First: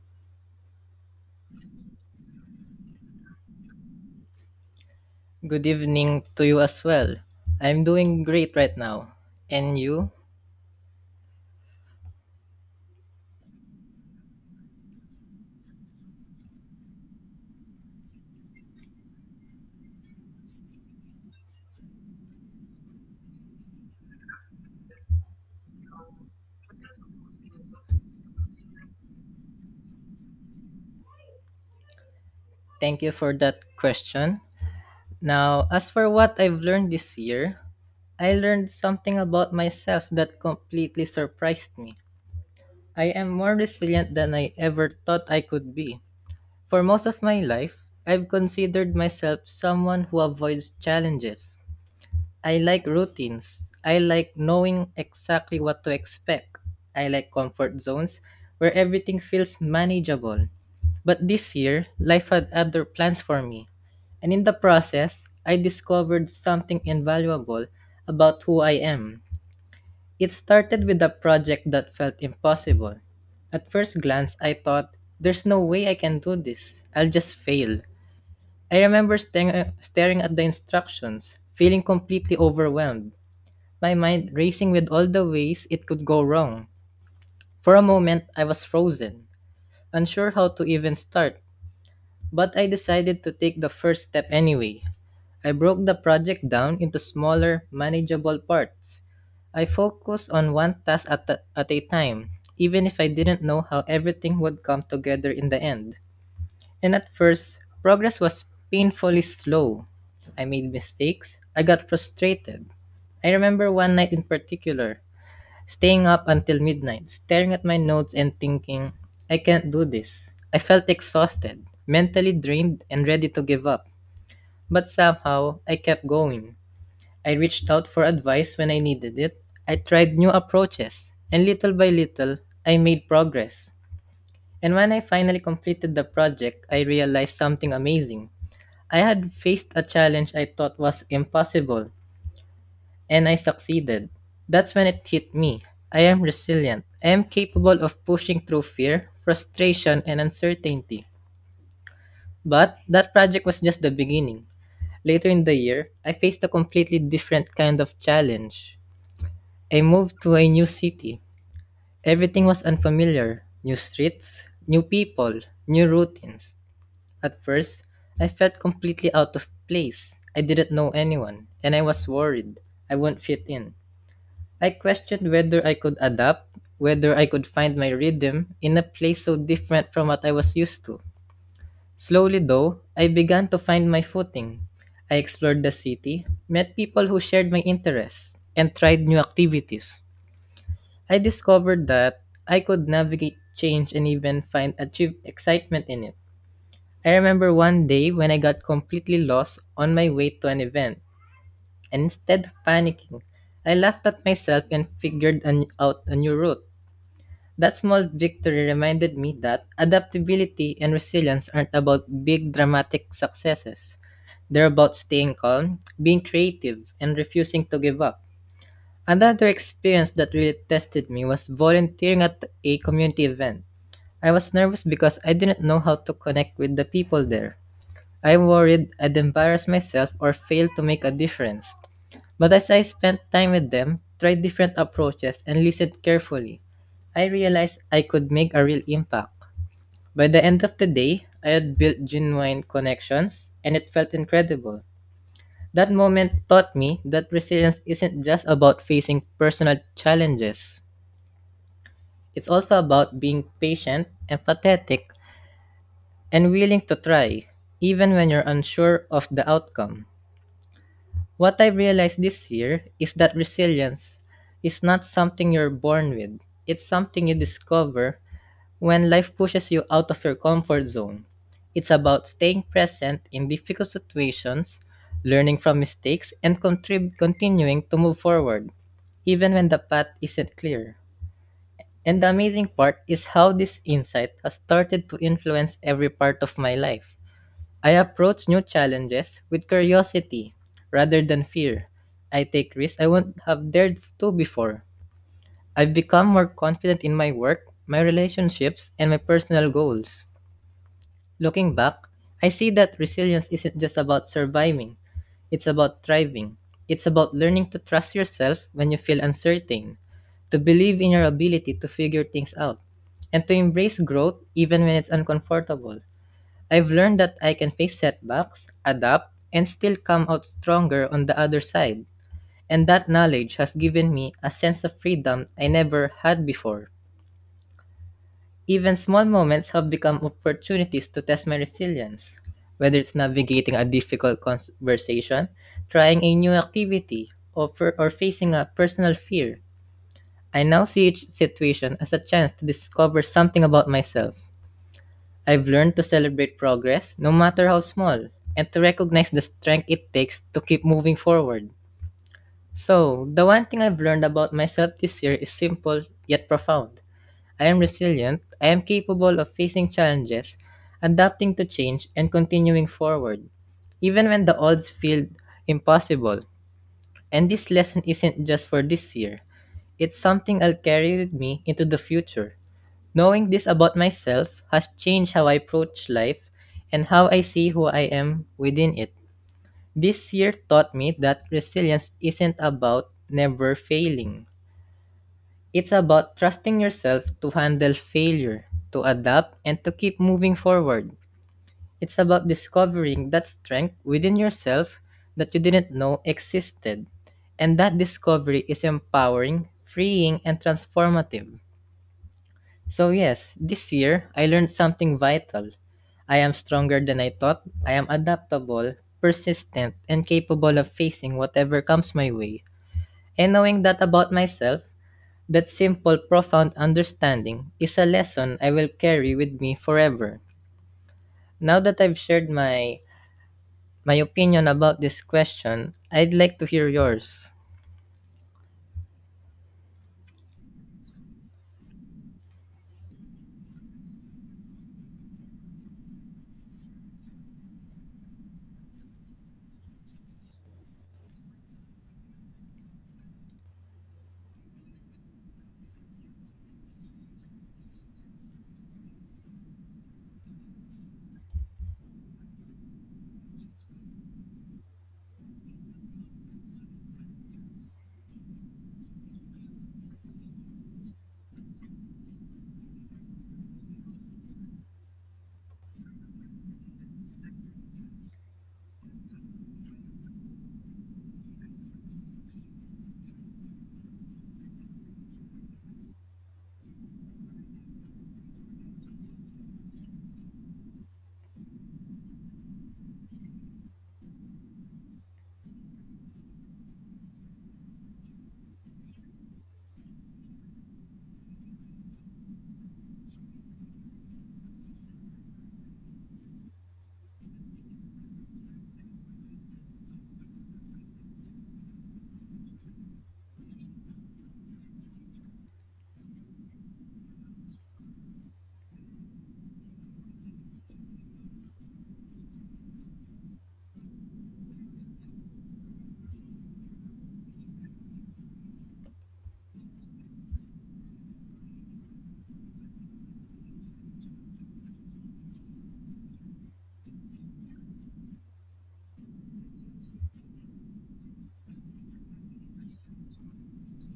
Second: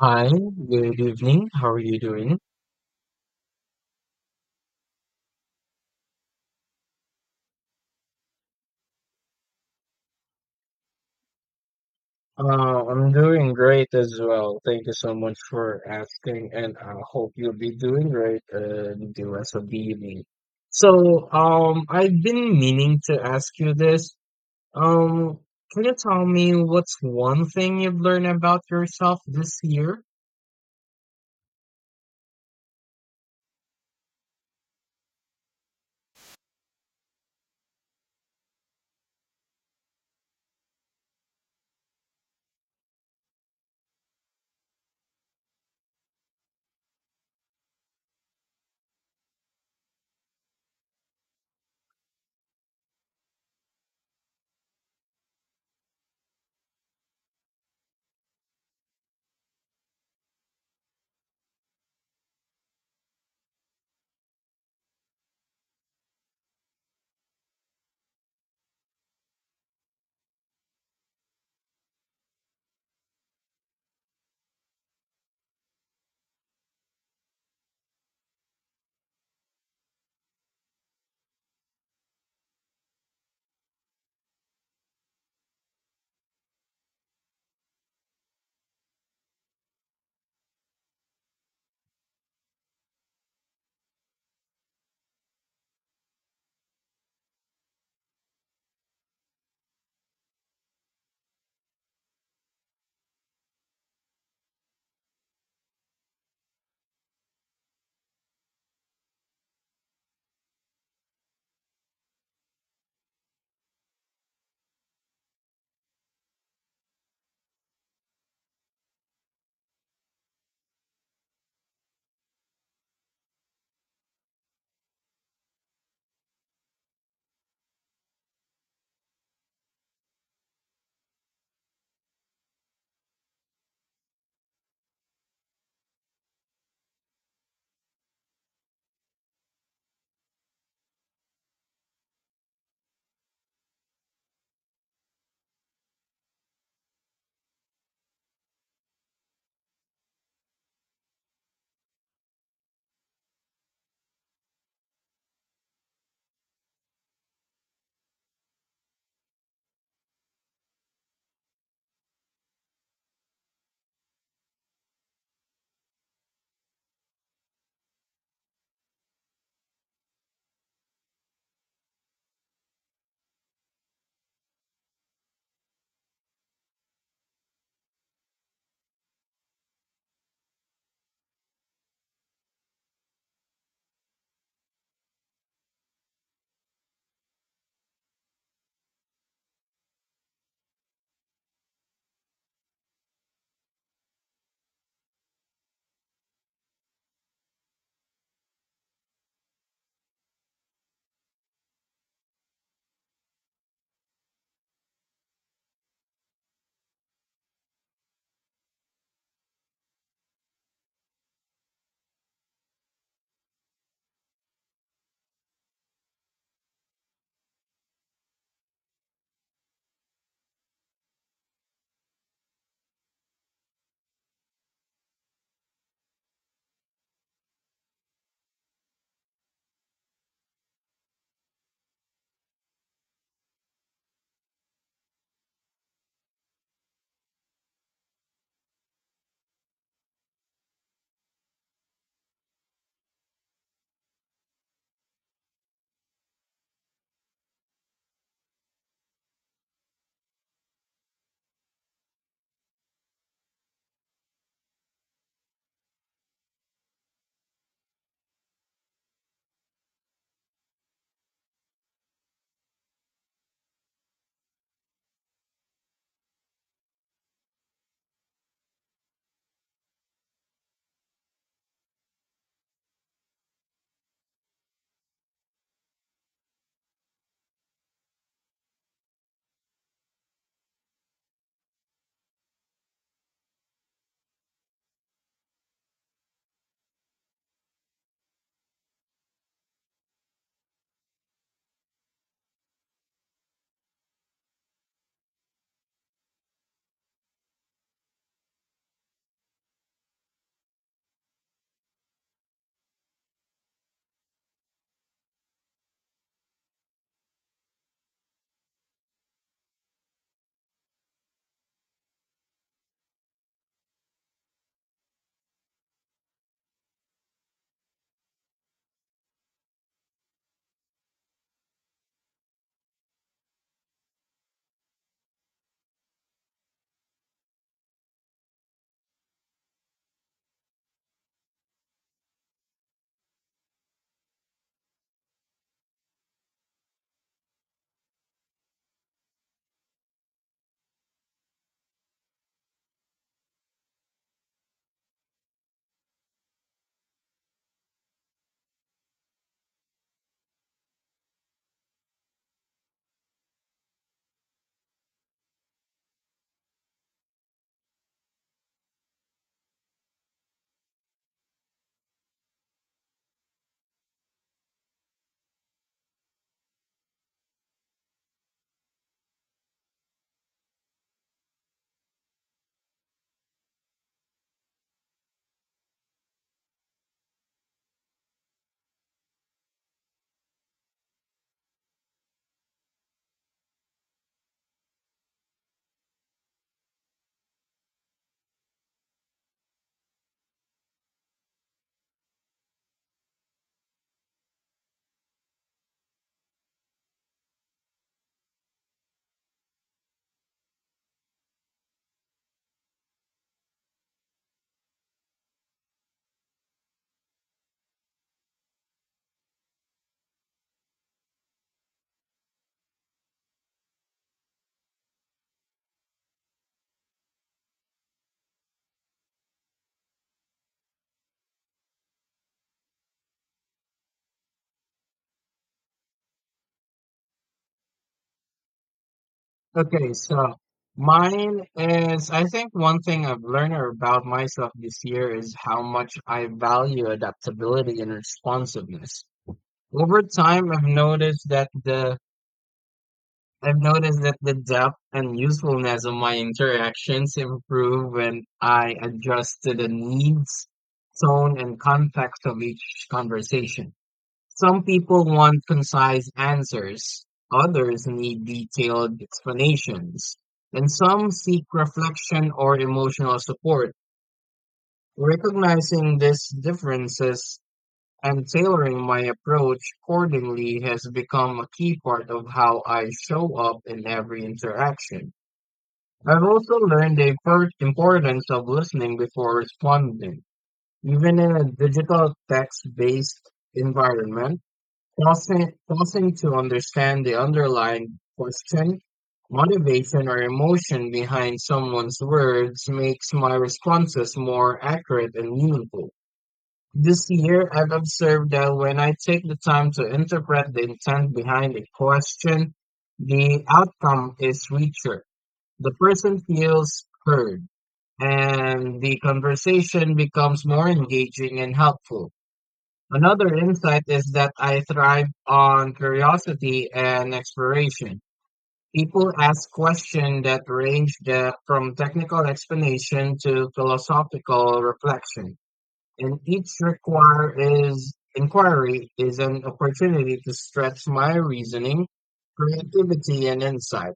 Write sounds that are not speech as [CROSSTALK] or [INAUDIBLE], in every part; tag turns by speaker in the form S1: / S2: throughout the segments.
S1: Hi, good evening. How are you doing?
S2: Good evening to you as well. I'm doing great right now. And you?
S1: I'm doing great as well. Thank you so much for asking, and I hope you'll be doing great the rest of the evening. I've been meaning to ask you this. Um, can you tell me what's one thing you've learned about yourself this year?
S2: Thank you for that question. Now, as for what I've learned this year, I learned something about myself that completely surprised me. I am more resilient than I ever thought I could be. For most of my life, I've considered myself someone who avoids challenges. I like routines. I like knowing exactly what to expect. I like comfort zones where everything feels manageable. But this year, life had other plans for me. And in the process, I discovered something invaluable about who I am. It started with a project that felt impossible. At first glance, I thought, there's no way I can do this. I'll just fail. I remember staring at the instructions, feeling completely overwhelmed, my mind racing with all the ways it could go wrong. For a moment, I was frozen, unsure how to even start, but I decided to take the first step anyway. I broke the project down into smaller, manageable parts. I focused on one task at a time, even if I didn't know how everything would come together in the end. And at first, progress was painfully slow. I made mistakes, I got frustrated. I remember one night in particular, staying up until midnight, staring at my notes and thinking, I can't do this. I felt exhausted, mentally drained, and ready to give up. But somehow, I kept going. I reached out for advice when I needed it. I tried new approaches, and little by little, I made progress. And when I finally completed the project, I realized something amazing. I had faced a challenge I thought was impossible, and I succeeded. That's when it hit me. I am resilient. I am capable of pushing through fear, frustration, and uncertainty. But that project was just the beginning. Later in the year, I faced a completely different kind of challenge. I moved to a new city. Everything was unfamiliar: new streets, new people, new routines. At first, I felt completely out of place. I didn't know anyone, and I was worried I wouldn't fit in. I questioned whether I could adapt, whether I could find my rhythm in a place so different from what I was used to. Slowly, though, I began to find my footing. I explored the city, met people who shared my interests, and tried new activities. I discovered that I could navigate change and even find achieve excitement in it. I remember one day when I got completely lost on my way to an event, and instead of panicking, I laughed at myself and figured out a new route. That small victory reminded me that adaptability and resilience aren't about big, dramatic successes. They're about staying calm, being creative, and refusing to give up. Another experience that really tested me was volunteering at a community event. I was nervous because I didn't know how to connect with the people there. I worried I'd embarrass myself or fail to make a difference. But as I spent time with them, tried different approaches, and listened carefully, I realized I could make a real impact. By the end of the day, I had built genuine connections, and it felt incredible. That moment taught me that resilience isn't just about facing personal challenges. It's also about being patient, empathetic, and willing to try, even when you're unsure of the outcome. What I've realized this year is that resilience is not something you're born with. It's something you discover when life pushes you out of your comfort zone. It's about staying present in difficult situations, learning from mistakes, and continuing to move forward, even when the path isn't clear. And the amazing part is how this insight has started to influence every part of my life. I approach new challenges with curiosity rather than fear. I take risks I wouldn't have dared to before. I've become more confident in my work, my relationships, and my personal goals. Looking back, I see that resilience isn't just about surviving, it's about thriving. It's about learning to trust yourself when you feel uncertain, to believe in your ability to figure things out, and to embrace growth even when it's uncomfortable. I've learned that I can face setbacks, adapt, and still come out stronger on the other side. And that knowledge has given me a sense of freedom I never had before. Even small moments have become opportunities to test my resilience, whether it's navigating a difficult conversation, trying a new activity, or facing a personal fear. I now see each situation as a chance to discover something about myself. I've learned to celebrate progress, no matter how small, and to recognize the strength it takes to keep moving forward. So, the one thing I've learned about myself this year is simple yet profound. I am resilient, I am capable of facing challenges, adapting to change, and continuing forward, even when the odds feel impossible. And this lesson isn't just for this year, it's something I'll carry with me into the future. Knowing this about myself has changed how I approach life and how I see who I am within it. This year taught me that resilience isn't about never failing. It's about trusting yourself to handle failure, to adapt, and to keep moving forward. It's about discovering that strength within yourself that you didn't know existed. And that discovery is empowering, freeing, and transformative. So, yes, this year I learned something vital. I am stronger than I thought. I am adaptable, persistent, and capable of facing whatever comes my way. And knowing that about myself, that simple, profound understanding is a lesson I will carry with me forever. Now that I've shared my opinion about this question, I'd like to hear yours.
S1: Okay, so mine is, I think one thing I've learned about myself this year is how much I value adaptability and responsiveness. Over time, I've noticed that the depth and usefulness of my interactions improve when I adjust to the needs, tone, and context of each conversation. Some people want concise answers, others need detailed explanations, and some seek reflection or emotional support. Recognizing these differences and tailoring my approach accordingly has become a key part of how I show up in every interaction. I've also learned the importance of listening before responding. Even in a digital text based environment, pausing to understand the underlying question, motivation, or emotion behind someone's words makes my responses more accurate and meaningful. This year, I've observed that when I take the time to interpret the intent behind a question, the outcome is richer. The person feels heard, and the conversation becomes more engaging and helpful. Another insight is that I thrive on curiosity and exploration. People ask questions that from technical explanation to philosophical reflection and each require is inquiry is an opportunity to stretch my reasoning, creativity, and insight.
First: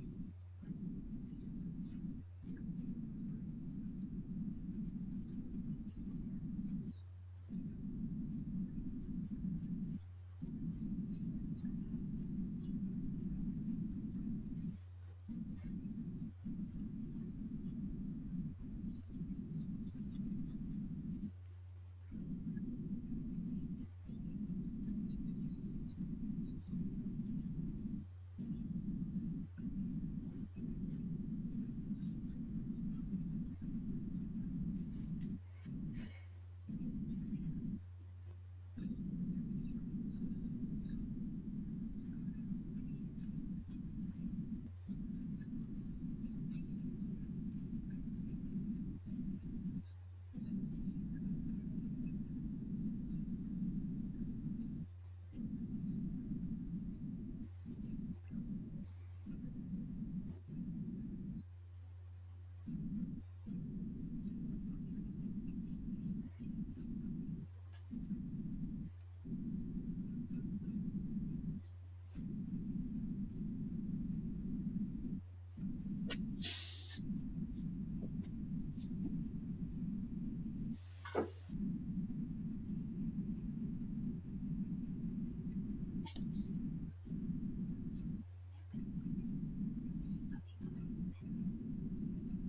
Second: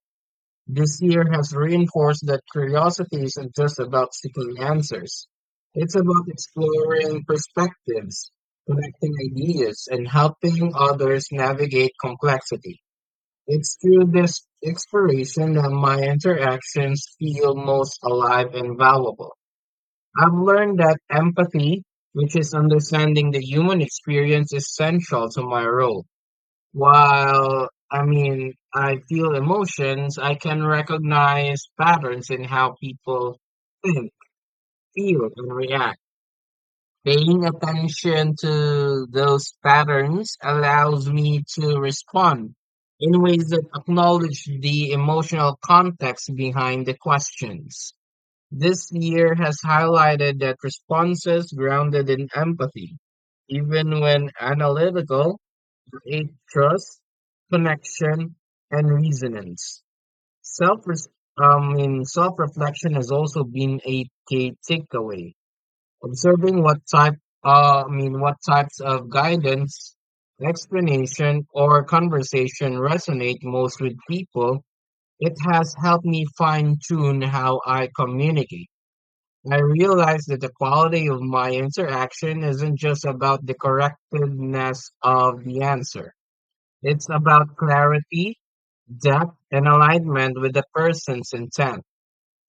S1: This year has reinforced that curiosity isn't just about seeking answers. It's about exploring perspectives, connecting ideas, and helping others navigate complexity. It's through this exploration that my interactions feel most alive and valuable. I've learned that empathy, which is understanding the human experience, is central to my role. While I feel emotions, I can recognize patterns in how people think, feel, and react. Paying attention to those patterns allows me to respond in ways that acknowledge the emotional context behind the questions. This year has highlighted that responses grounded in empathy, even when analytical, create trust, connection, and resonance. Self, Self-reflection has also been a key takeaway. Observing what types of guidance, explanation, or conversation resonate most with people. It has helped me fine-tune how I communicate. I realize that the quality of my interaction isn't just about the correctness of the answer. It's about clarity, depth, and alignment with the person's intent.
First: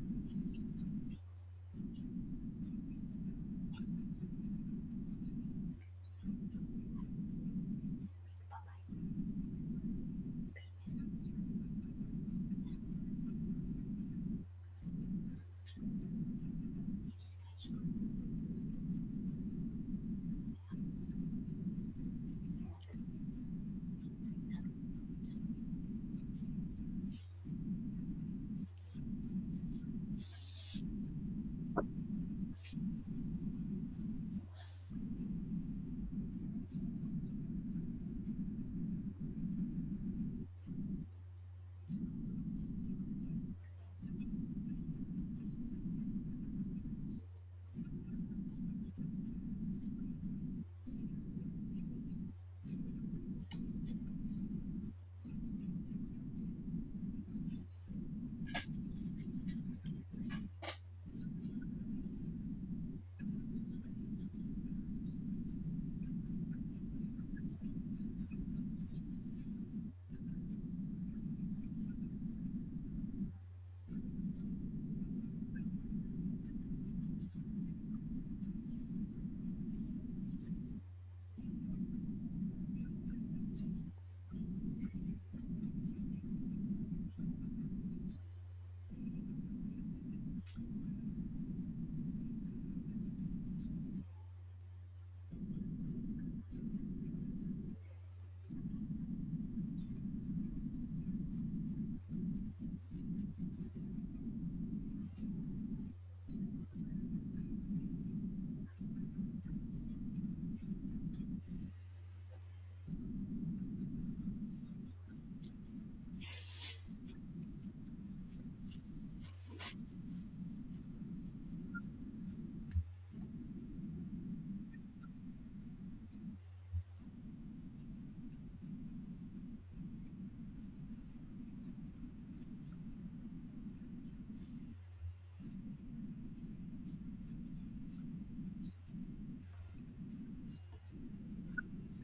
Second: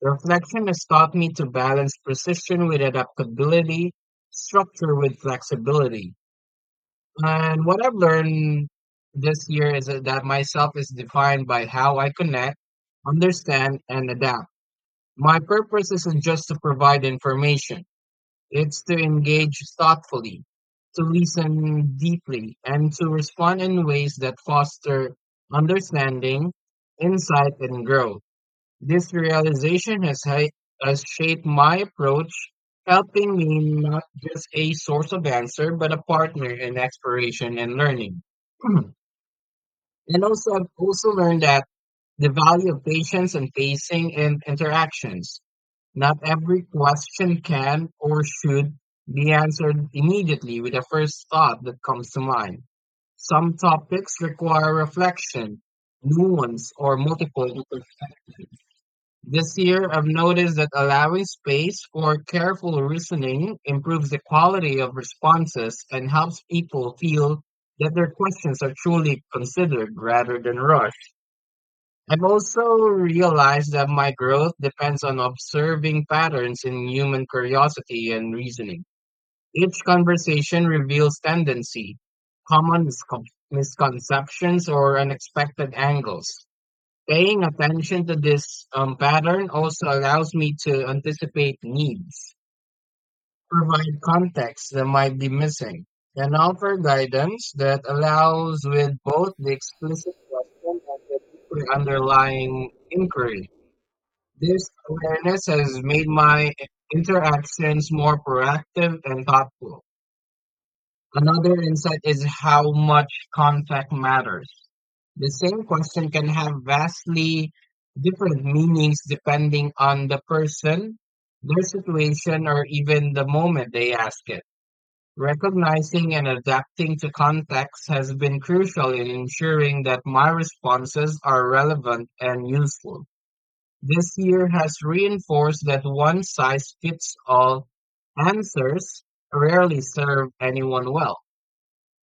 S1: Reflection has taught me to balance precision with adaptability, structure with flexibility. And what I've learned this year is that myself is defined by how I connect, understand, and adapt. My purpose isn't just to provide information. It's to engage thoughtfully, to listen deeply, and to respond in ways that foster understanding, insight, and growth. This has shaped my approach, helping me not just a source of answer, but a partner in exploration and learning. [CLEARS THROAT] and I've also learned that the value of patience and pacing in interactions not every question can or should be answered immediately with the first thought that comes to mind. Some topics require reflection, nuance, or multiple perspectives. This year, I've noticed that allowing space for careful reasoning improves the quality of responses and helps people feel that their questions are truly considered rather than rushed. I've also realized that my growth depends on observing patterns in human curiosity and reasoning. Each conversation reveals tendency, common miscon- misconceptions, or unexpected angles. Paying attention to this pattern also allows me to anticipate needs, provide context that might be missing, and offer guidance that allows with both the explicit question and the deeper underlying inquiry. This awareness has made my interactions more proactive and thoughtful. Another insight is how much context matters. The same question can have vastly different meanings depending on the person, their situation, or even the moment they ask it. Recognizing and adapting to context has been crucial in ensuring that my responses are relevant and useful. This year has reinforced that one size fits all answers rarely serve anyone well.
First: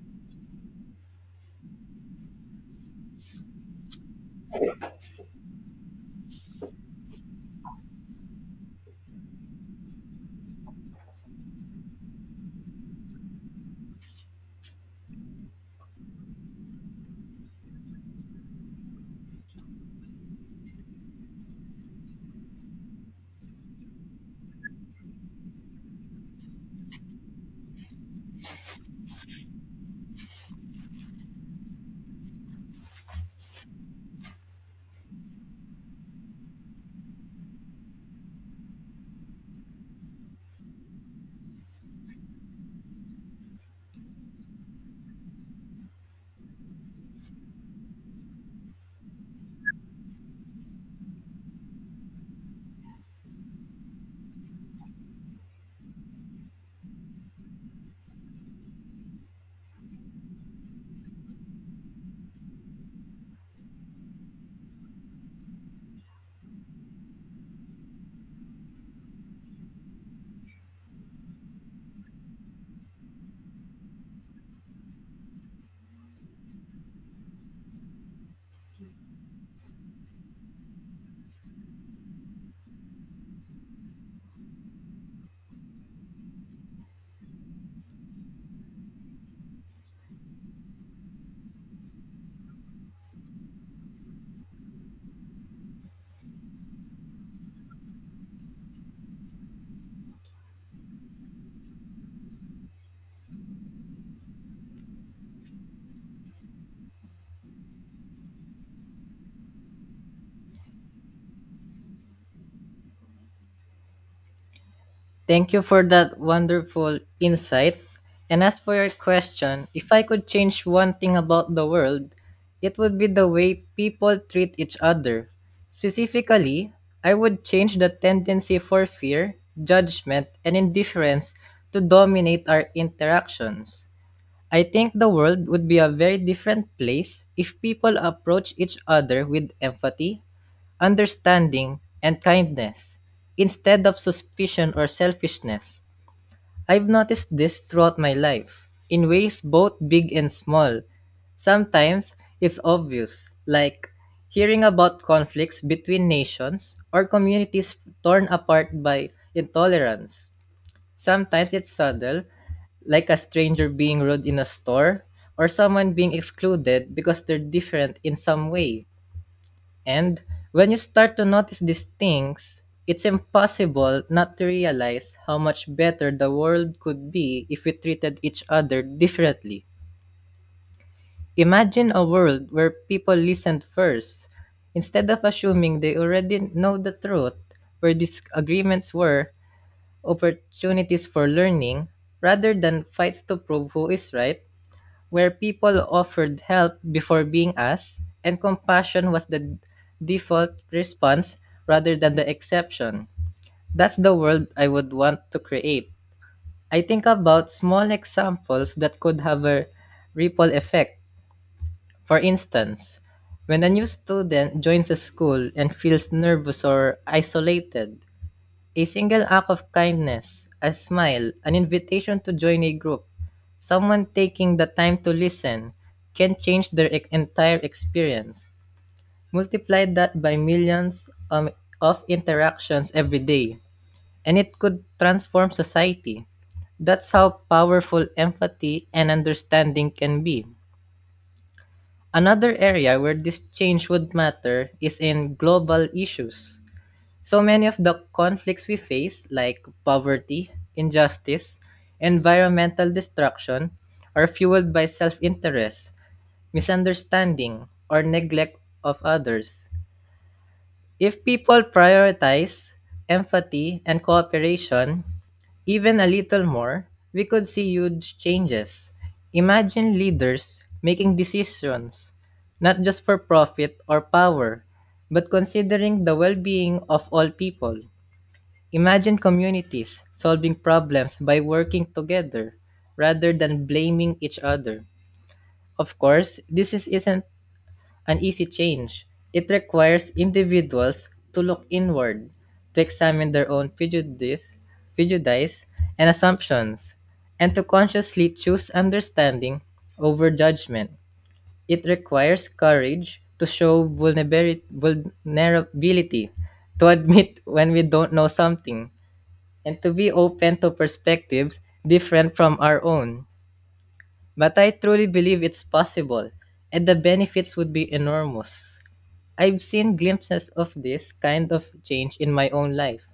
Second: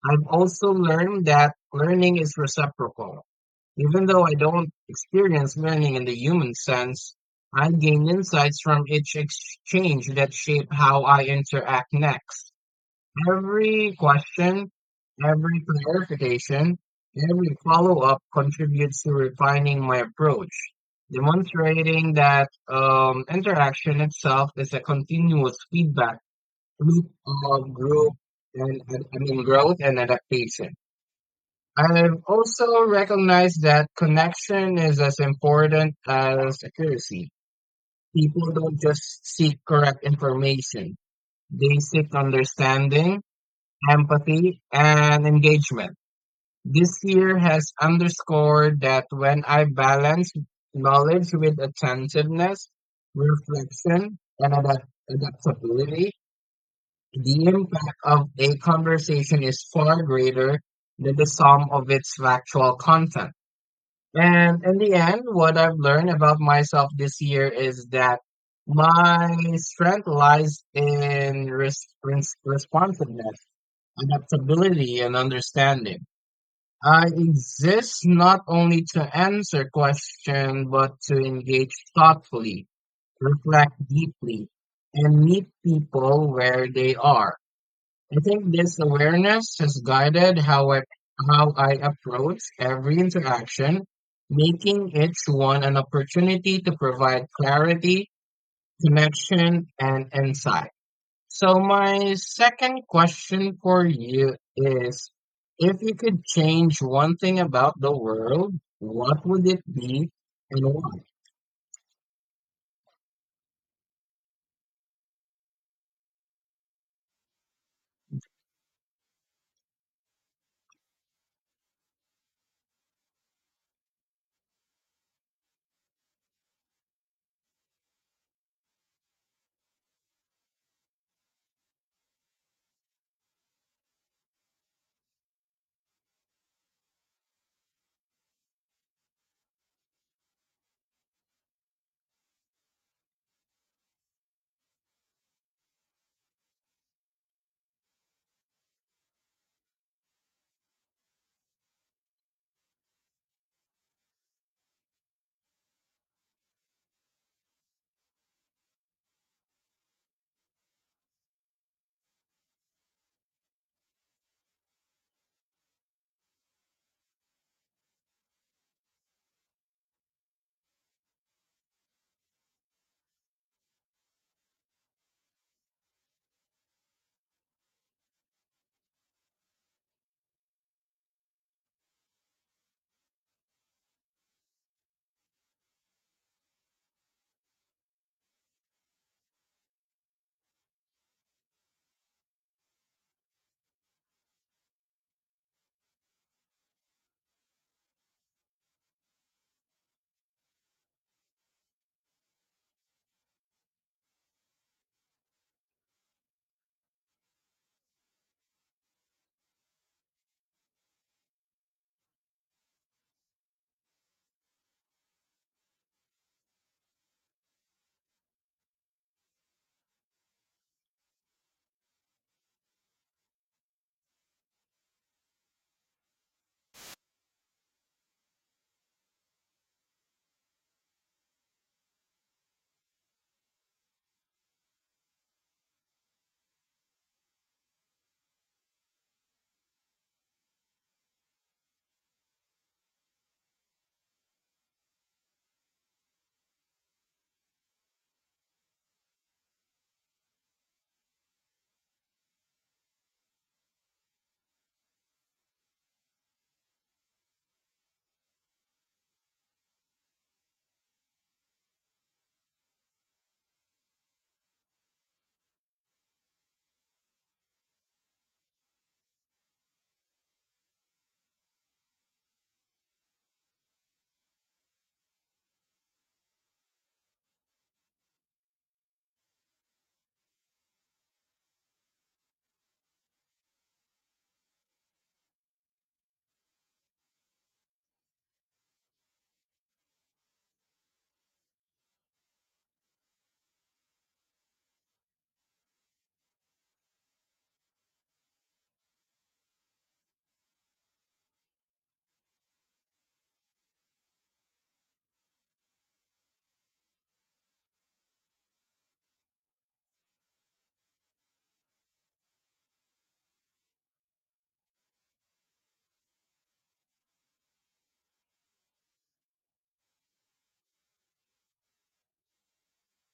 S1: I've also learned that learning is reciprocal. Even though I don't experience learning in the human sense, I gain insights from each exchange that shape how I interact next. Every question, every clarification, every follow up contributes to refining my approach, demonstrating that interaction itself is a continuous feedback loop of growth and adaptation. I've also recognized that connection is as important as accuracy. People don't just seek correct information; they seek understanding empathy, and engagement. This year has underscored that when I balance knowledge with attentiveness, reflection, and adaptability, the impact of a conversation is far greater than the sum of its factual content. And in the end, what I've learned about myself this year is that my strength lies in responsiveness adaptability and understanding. I exist not only to answer questions, but to engage thoughtfully, reflect deeply, and meet people where they are. I think this awareness has guided how I approach every interaction, making each one an opportunity to provide clarity, connection, and insight. So my second question for you is, if you could change one thing about the world, what would it be and why?
S2: Thank you for that wonderful insight. And as for your question, if I could change one thing about the world, it would be the way people treat each other. Specifically, I would change the tendency for fear, judgment, and indifference to dominate our interactions. I think the world would be a very different place if people approach each other with empathy, understanding, and kindness instead of suspicion or selfishness. I've noticed this throughout my life in ways both big and small. Sometimes it's obvious, like hearing about conflicts between nations or communities torn apart by intolerance. Sometimes it's subtle, like a stranger being rude in a store or someone being excluded because they're different in some way. And when you start to notice these things, it's impossible not to realize how much better the world could be if we treated each other differently. Imagine a world where people listened first, instead of assuming they already know the truth, where disagreements were opportunities for learning rather than fights to prove who is right, where people offered help before being asked, and compassion was the default response rather than the exception. That's the world I would want to create. I think about small examples that could have a ripple effect. For instance, when a new student joins a school and feels nervous or isolated, a single act of kindness, a smile, an invitation to join a group, someone taking the time to listen can change their entire experience. Multiply that by millions of interactions every day, and it could transform society. That's how powerful empathy and understanding can be. Another area where this change would matter is in global issues. So many of the conflicts we face, like poverty, injustice, environmental destruction, are fueled by self interest, misunderstanding, or neglect of others. If people prioritize empathy and cooperation, even a little more, we could see huge changes. Imagine leaders making decisions not just for profit or power, but considering the well being of all people. Imagine communities solving problems by working together rather than blaming each other. Of course, this isn't an easy change. It requires individuals to look inward, to examine their own prejudice and assumptions, and to consciously choose understanding over judgment. It requires courage to show vulnerability, to admit when we don't know something, and to be open to perspectives different from our own. But I truly believe it's possible, and the benefits would be enormous. I've seen glimpses of this kind of change in my own life.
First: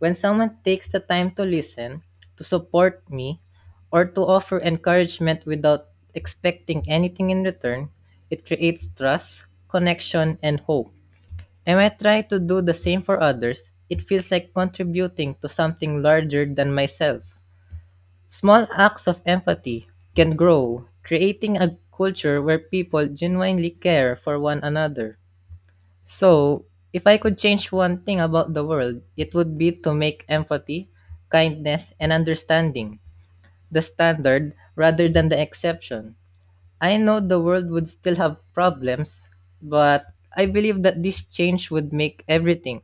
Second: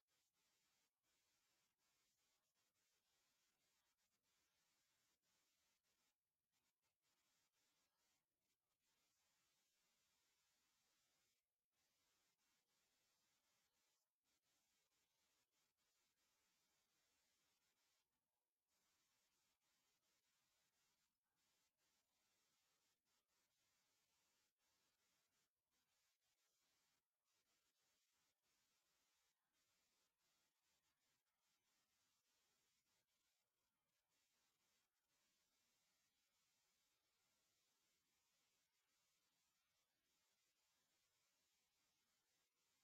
S2: When someone takes the time to listen, to support me, or to offer encouragement without expecting anything in return, it creates trust, connection, and hope. And when I try to do the same for others, it feels like contributing to something larger than myself. Small acts of empathy can grow, creating a culture where people genuinely care for one another. So, if I could change one thing about the world, it would be to make empathy, kindness, and understanding the standard rather than the exception. I know the world would still have problems, but I believe that this change would make everything,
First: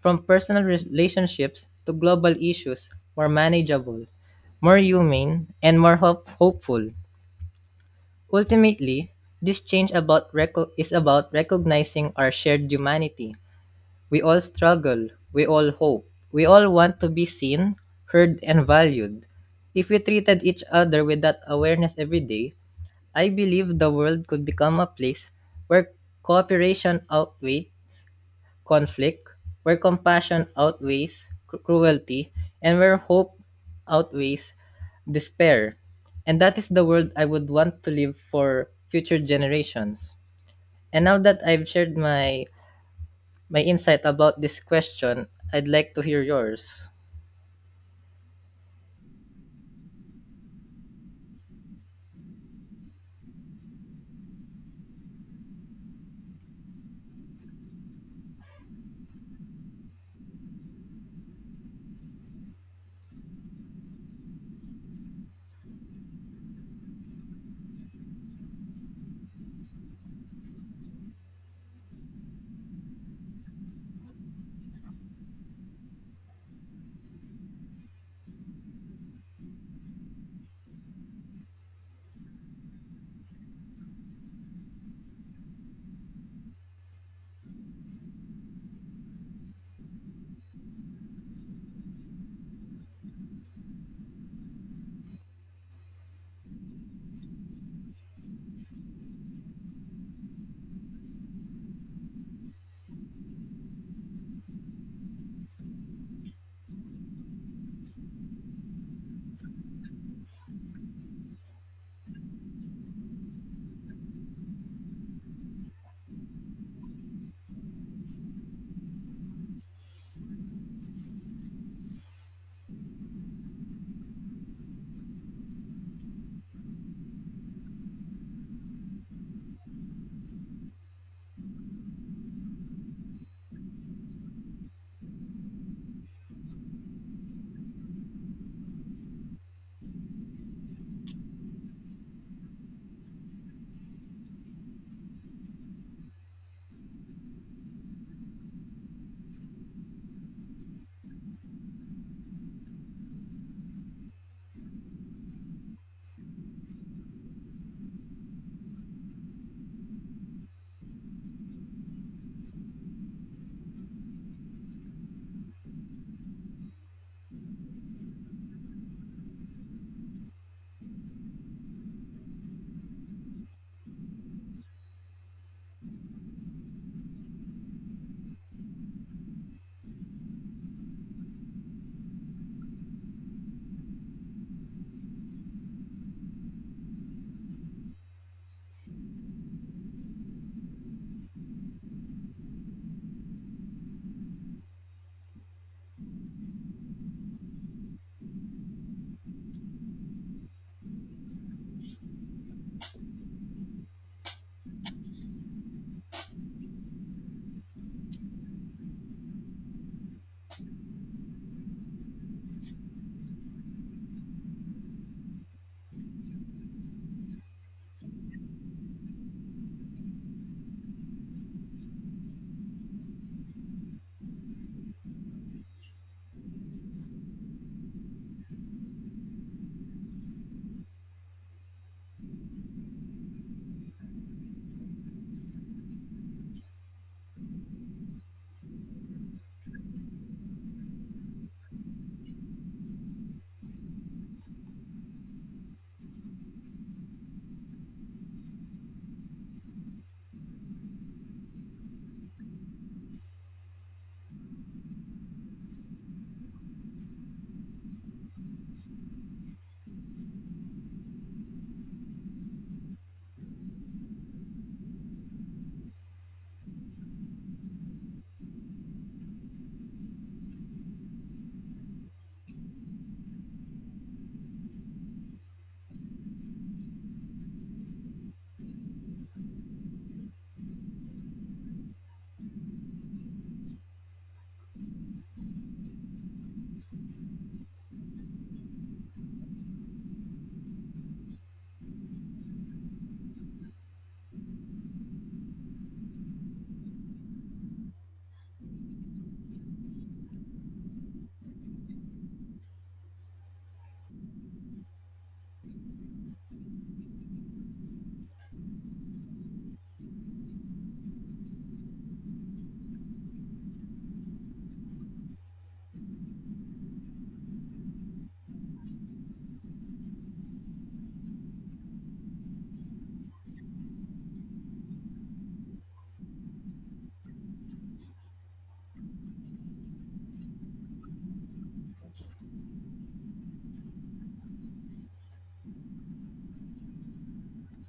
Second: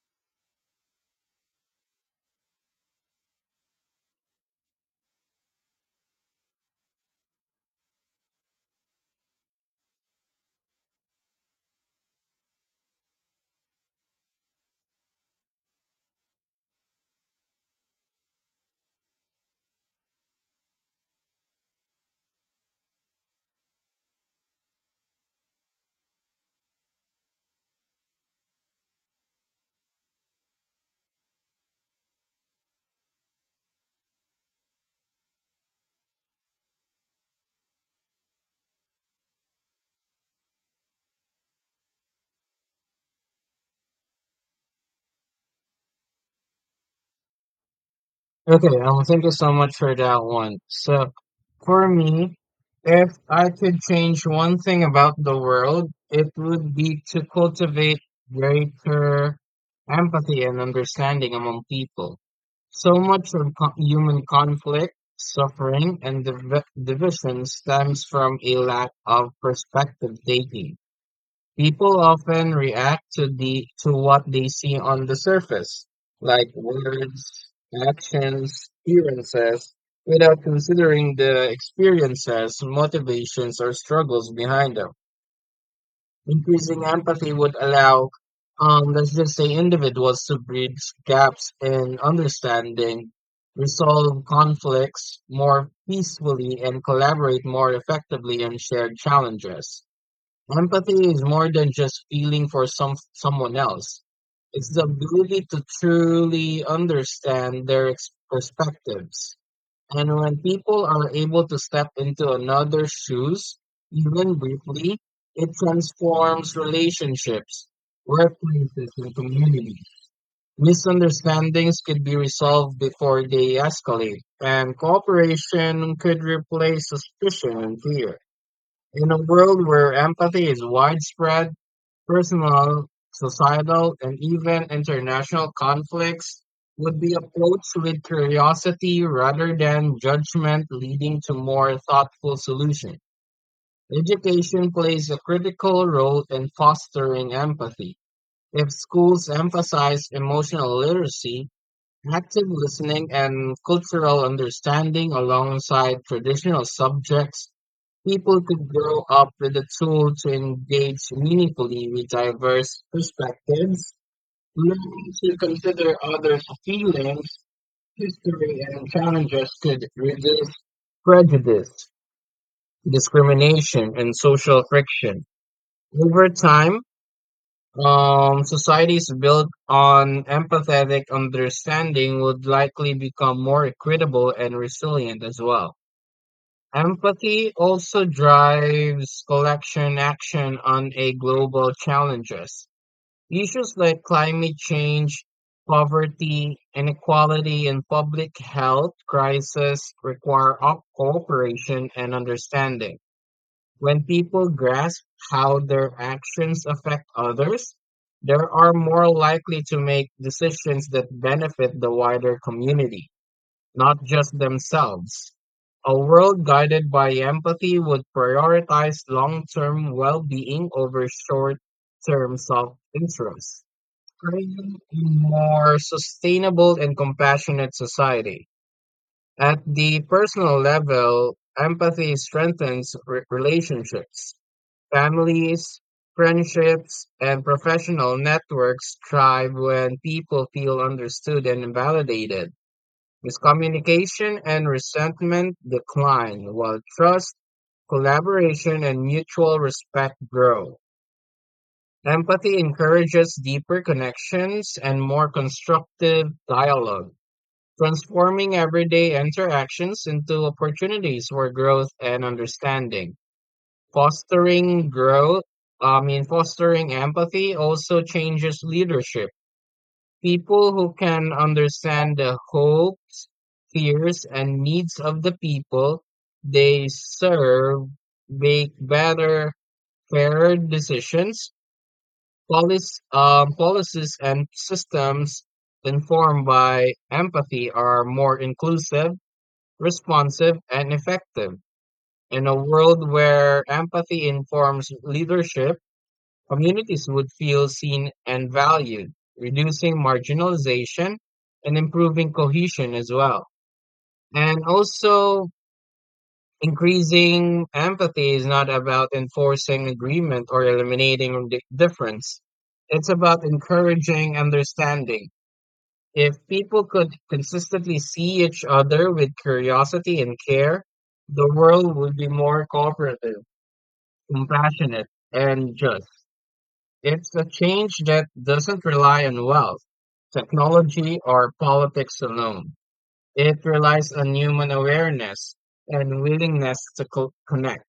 S2: from personal relationships to global issues, more manageable, more humane, and more hopeful. Ultimately, this change is about recognizing our shared humanity. We all struggle, we all hope, we all want to be seen, heard, and valued. If we treated each other with that awareness every day, I believe the world could become a place where cooperation outweighs conflict, where compassion outweighs cruelty, and where hope outweighs despair. And that is the world I would want to live for future generations. And now that I've shared my insight about this question, I'd like to hear yours.
S1: Okay, well, thank you so much for that one. So for me, if I could change one thing about the world, it would be to cultivate greater empathy and understanding among people. So much of human conflict, suffering, and division stems from a lack of perspective taking. People often react to the to what they see on the surface, like words, actions, appearances, without considering the experiences, motivations, or struggles behind them. Increasing empathy would allow, let's just say, individuals to bridge gaps in understanding, resolve conflicts more peacefully, and collaborate more effectively on shared challenges. Empathy is more than just feeling for someone else. It's the ability to truly understand their perspectives, and when people are able to step into another's shoes, even briefly, it transforms relationships, workplaces, and communities. Misunderstandings could be resolved before they escalate, and cooperation could replace suspicion and fear. In a world where empathy is widespread, personal, societal, and even international conflicts would be approached with curiosity rather than judgment, leading to more thoughtful solutions. Education plays a critical role in fostering empathy. If schools emphasize emotional literacy, active listening, and cultural understanding alongside traditional subjects, people could grow up with the tool to engage meaningfully with diverse perspectives, learning to consider others' feelings, history, and challenges could reduce prejudice, discrimination, and social friction. Over time, societies built on empathetic understanding would likely become more equitable and resilient as well. Empathy also drives collection action on a global challenges. Issues like climate change, poverty, inequality, and public health crisis require cooperation and understanding. When people grasp how their actions affect others, they are more likely to make decisions that benefit the wider community not just themselves. A world guided by empathy would prioritize long term well being over short term self interest, creating a more sustainable and compassionate society. At the personal level, empathy strengthens relationships. Families, friendships, and professional networks thrive when people feel understood and validated. Miscommunication and resentment decline, while trust, collaboration, and mutual respect grow. Empathy encourages deeper connections and more constructive dialogue, transforming everyday interactions into opportunities for growth and understanding. Fostering growth, I mean, Fostering empathy also changes leadership. People who can understand the hopes, fears, and needs of the people they serve make better, fairer decisions. Policies, and systems informed by empathy are more inclusive, responsive, and effective. In a world where empathy informs leadership, communities would feel seen and valued, reducing marginalization and improving cohesion as well. And also, increasing empathy is not about enforcing agreement or eliminating difference. It's about encouraging understanding. If people could consistently see each other with curiosity and care, the world would be more cooperative, compassionate, and just. It's a change that doesn't rely on wealth, technology, or politics alone. It relies on human awareness and willingness to connect.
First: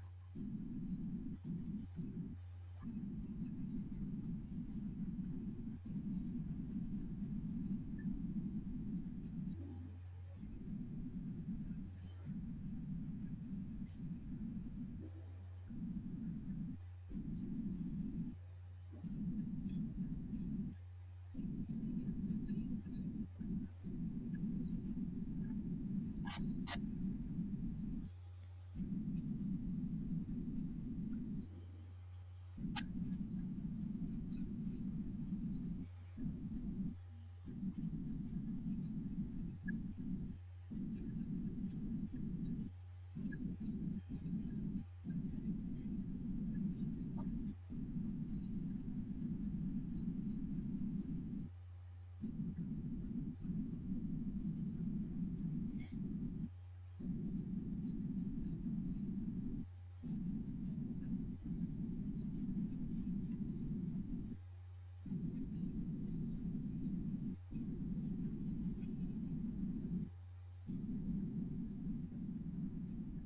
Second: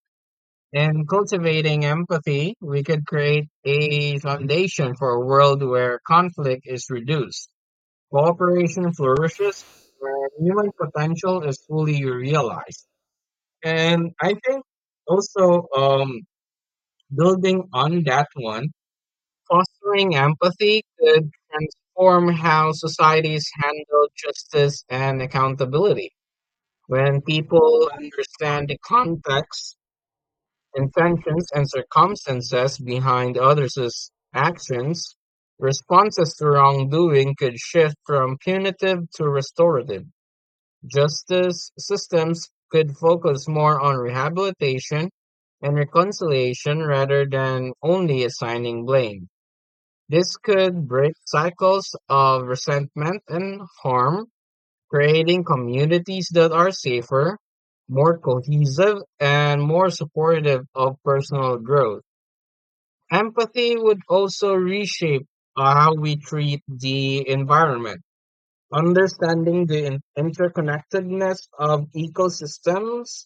S1: In cultivating empathy, we could create a foundation for a world where conflict is reduced, cooperation flourishes, and human potential is fully realized. And I think also building on that one, fostering empathy could transform how societies handle justice and accountability. When people understand the context, intentions, and circumstances behind others' actions, responses to wrongdoing could shift from punitive to restorative. Justice systems could focus more on rehabilitation and reconciliation rather than only assigning blame. This could break cycles of resentment and harm, creating communities that are safer, more cohesive, and more supportive of personal growth. Empathy would also reshape how we treat the environment understanding the interconnectedness of ecosystems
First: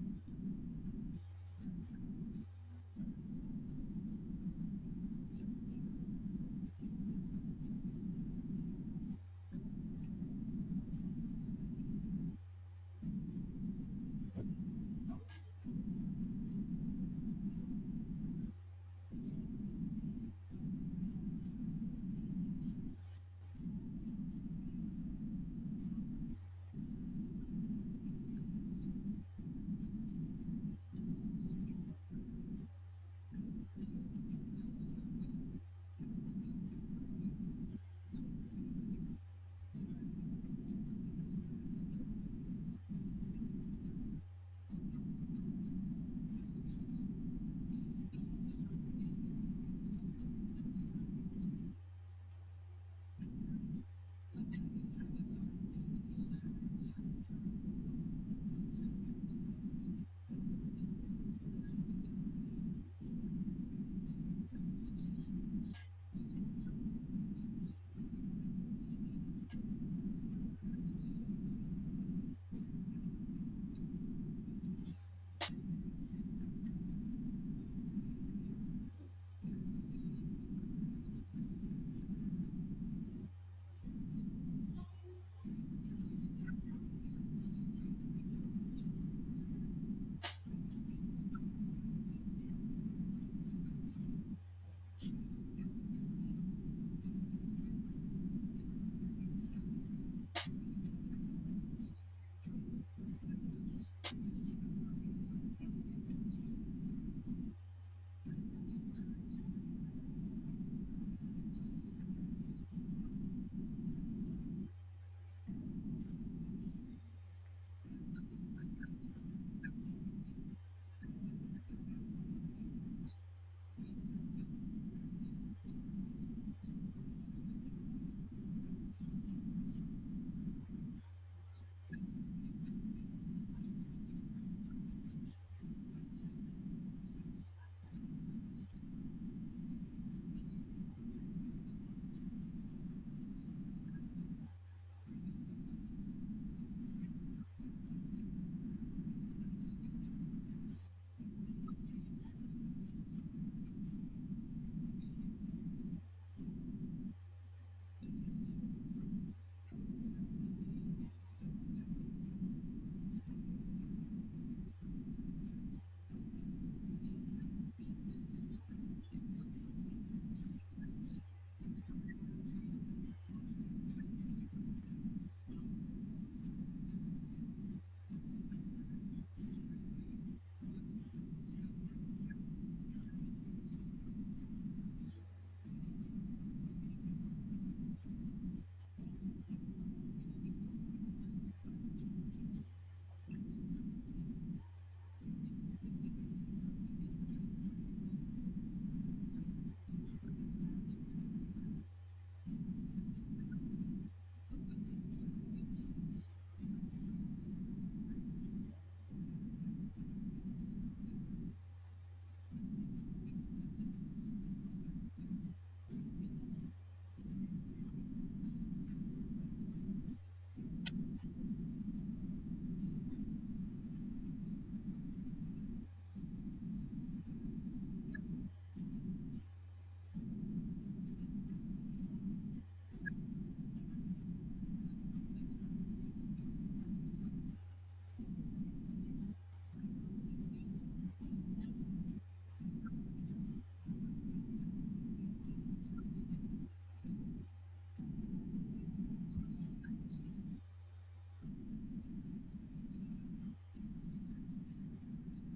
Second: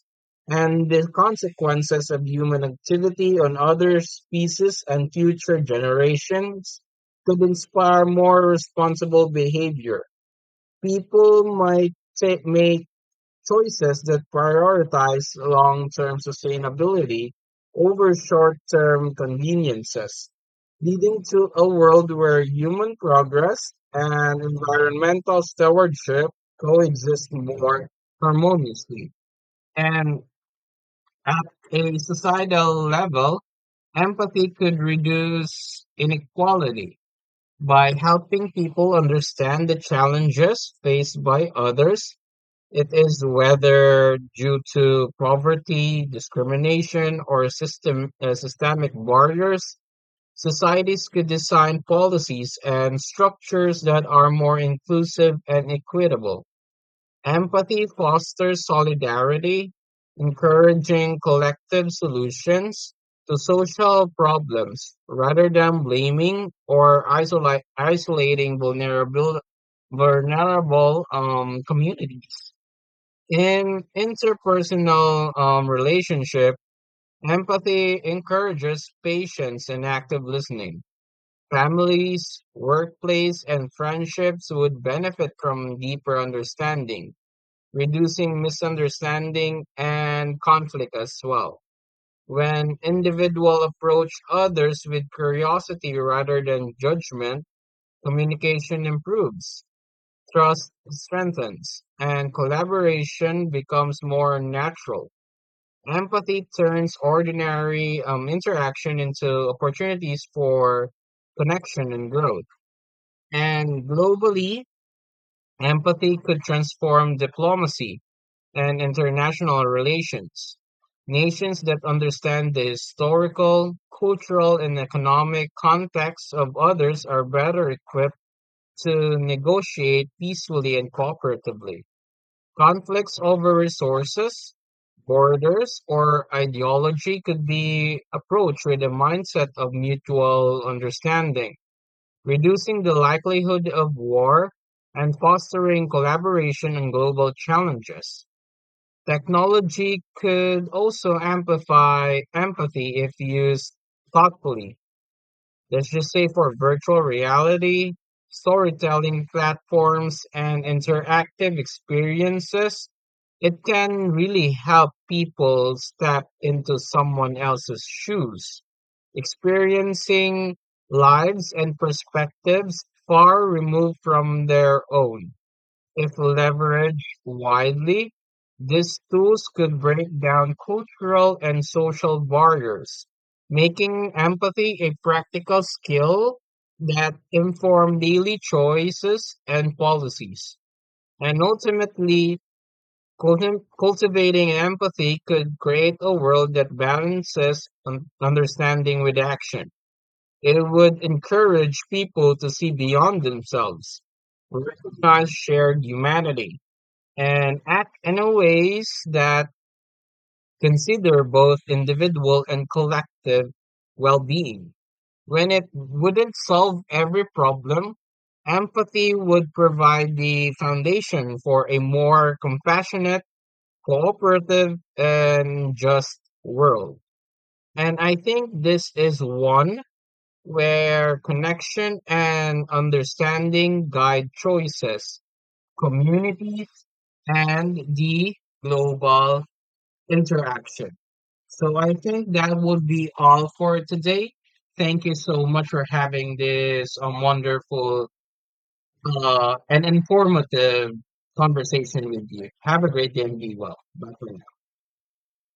S1: and the consequences of human activity on other species and future generations could inspire more responsible behavior. People might may choices that prioritize long-term sustainability over short-term conveniences, leading to a world where human progress and environmental stewardship coexist more harmoniously. And at a societal level, empathy could reduce inequality by helping people understand the challenges faced by others it is whether due to poverty, discrimination, or systemic barriers, societies could design policies and structures that are more inclusive and equitable. Empathy fosters solidarity, encouraging collective solutions to social problems rather than blaming or isolating vulnerable communities. In interpersonal relationship, empathy encourages patience and active listening. Families, workplace, and friendships would benefit from deeper understanding, reducing misunderstanding and conflict as well. When individual approach others with curiosity rather than judgment, communication improves, trust strengthens, and collaboration becomes more natural. Empathy turns ordinary interaction into opportunities for connection and growth. And globally, empathy could transform diplomacy and international relations. Nations that understand the historical, cultural, and economic context of others are better equipped to negotiate peacefully and cooperatively. Conflicts over resources, borders, or ideology could be approached with a mindset of mutual understanding, reducing the likelihood of war and fostering collaboration on global challenges. Technology could also amplify empathy if used thoughtfully. Let's just say for virtual reality, storytelling platforms, and interactive experiences, it can really help people step into someone else's shoes, experiencing lives and perspectives far removed from their own. If leveraged widely, these tools could break down cultural and social barriers, making empathy a practical skill that inform daily choices and policies. And ultimately, cultivating empathy could create a world that balances understanding with action. It would encourage people to see beyond themselves, recognize shared humanity and act in a ways that consider both individual and collective well-being. When it wouldn't solve every problem, empathy would provide the foundation for a more compassionate, cooperative, and just world. And I think this is one where connection and understanding guide choices, communities, and the global interaction. So I think that would be all for today. Thank you so much for having this wonderful and informative conversation with you. Have a great day and be well. Bye for now.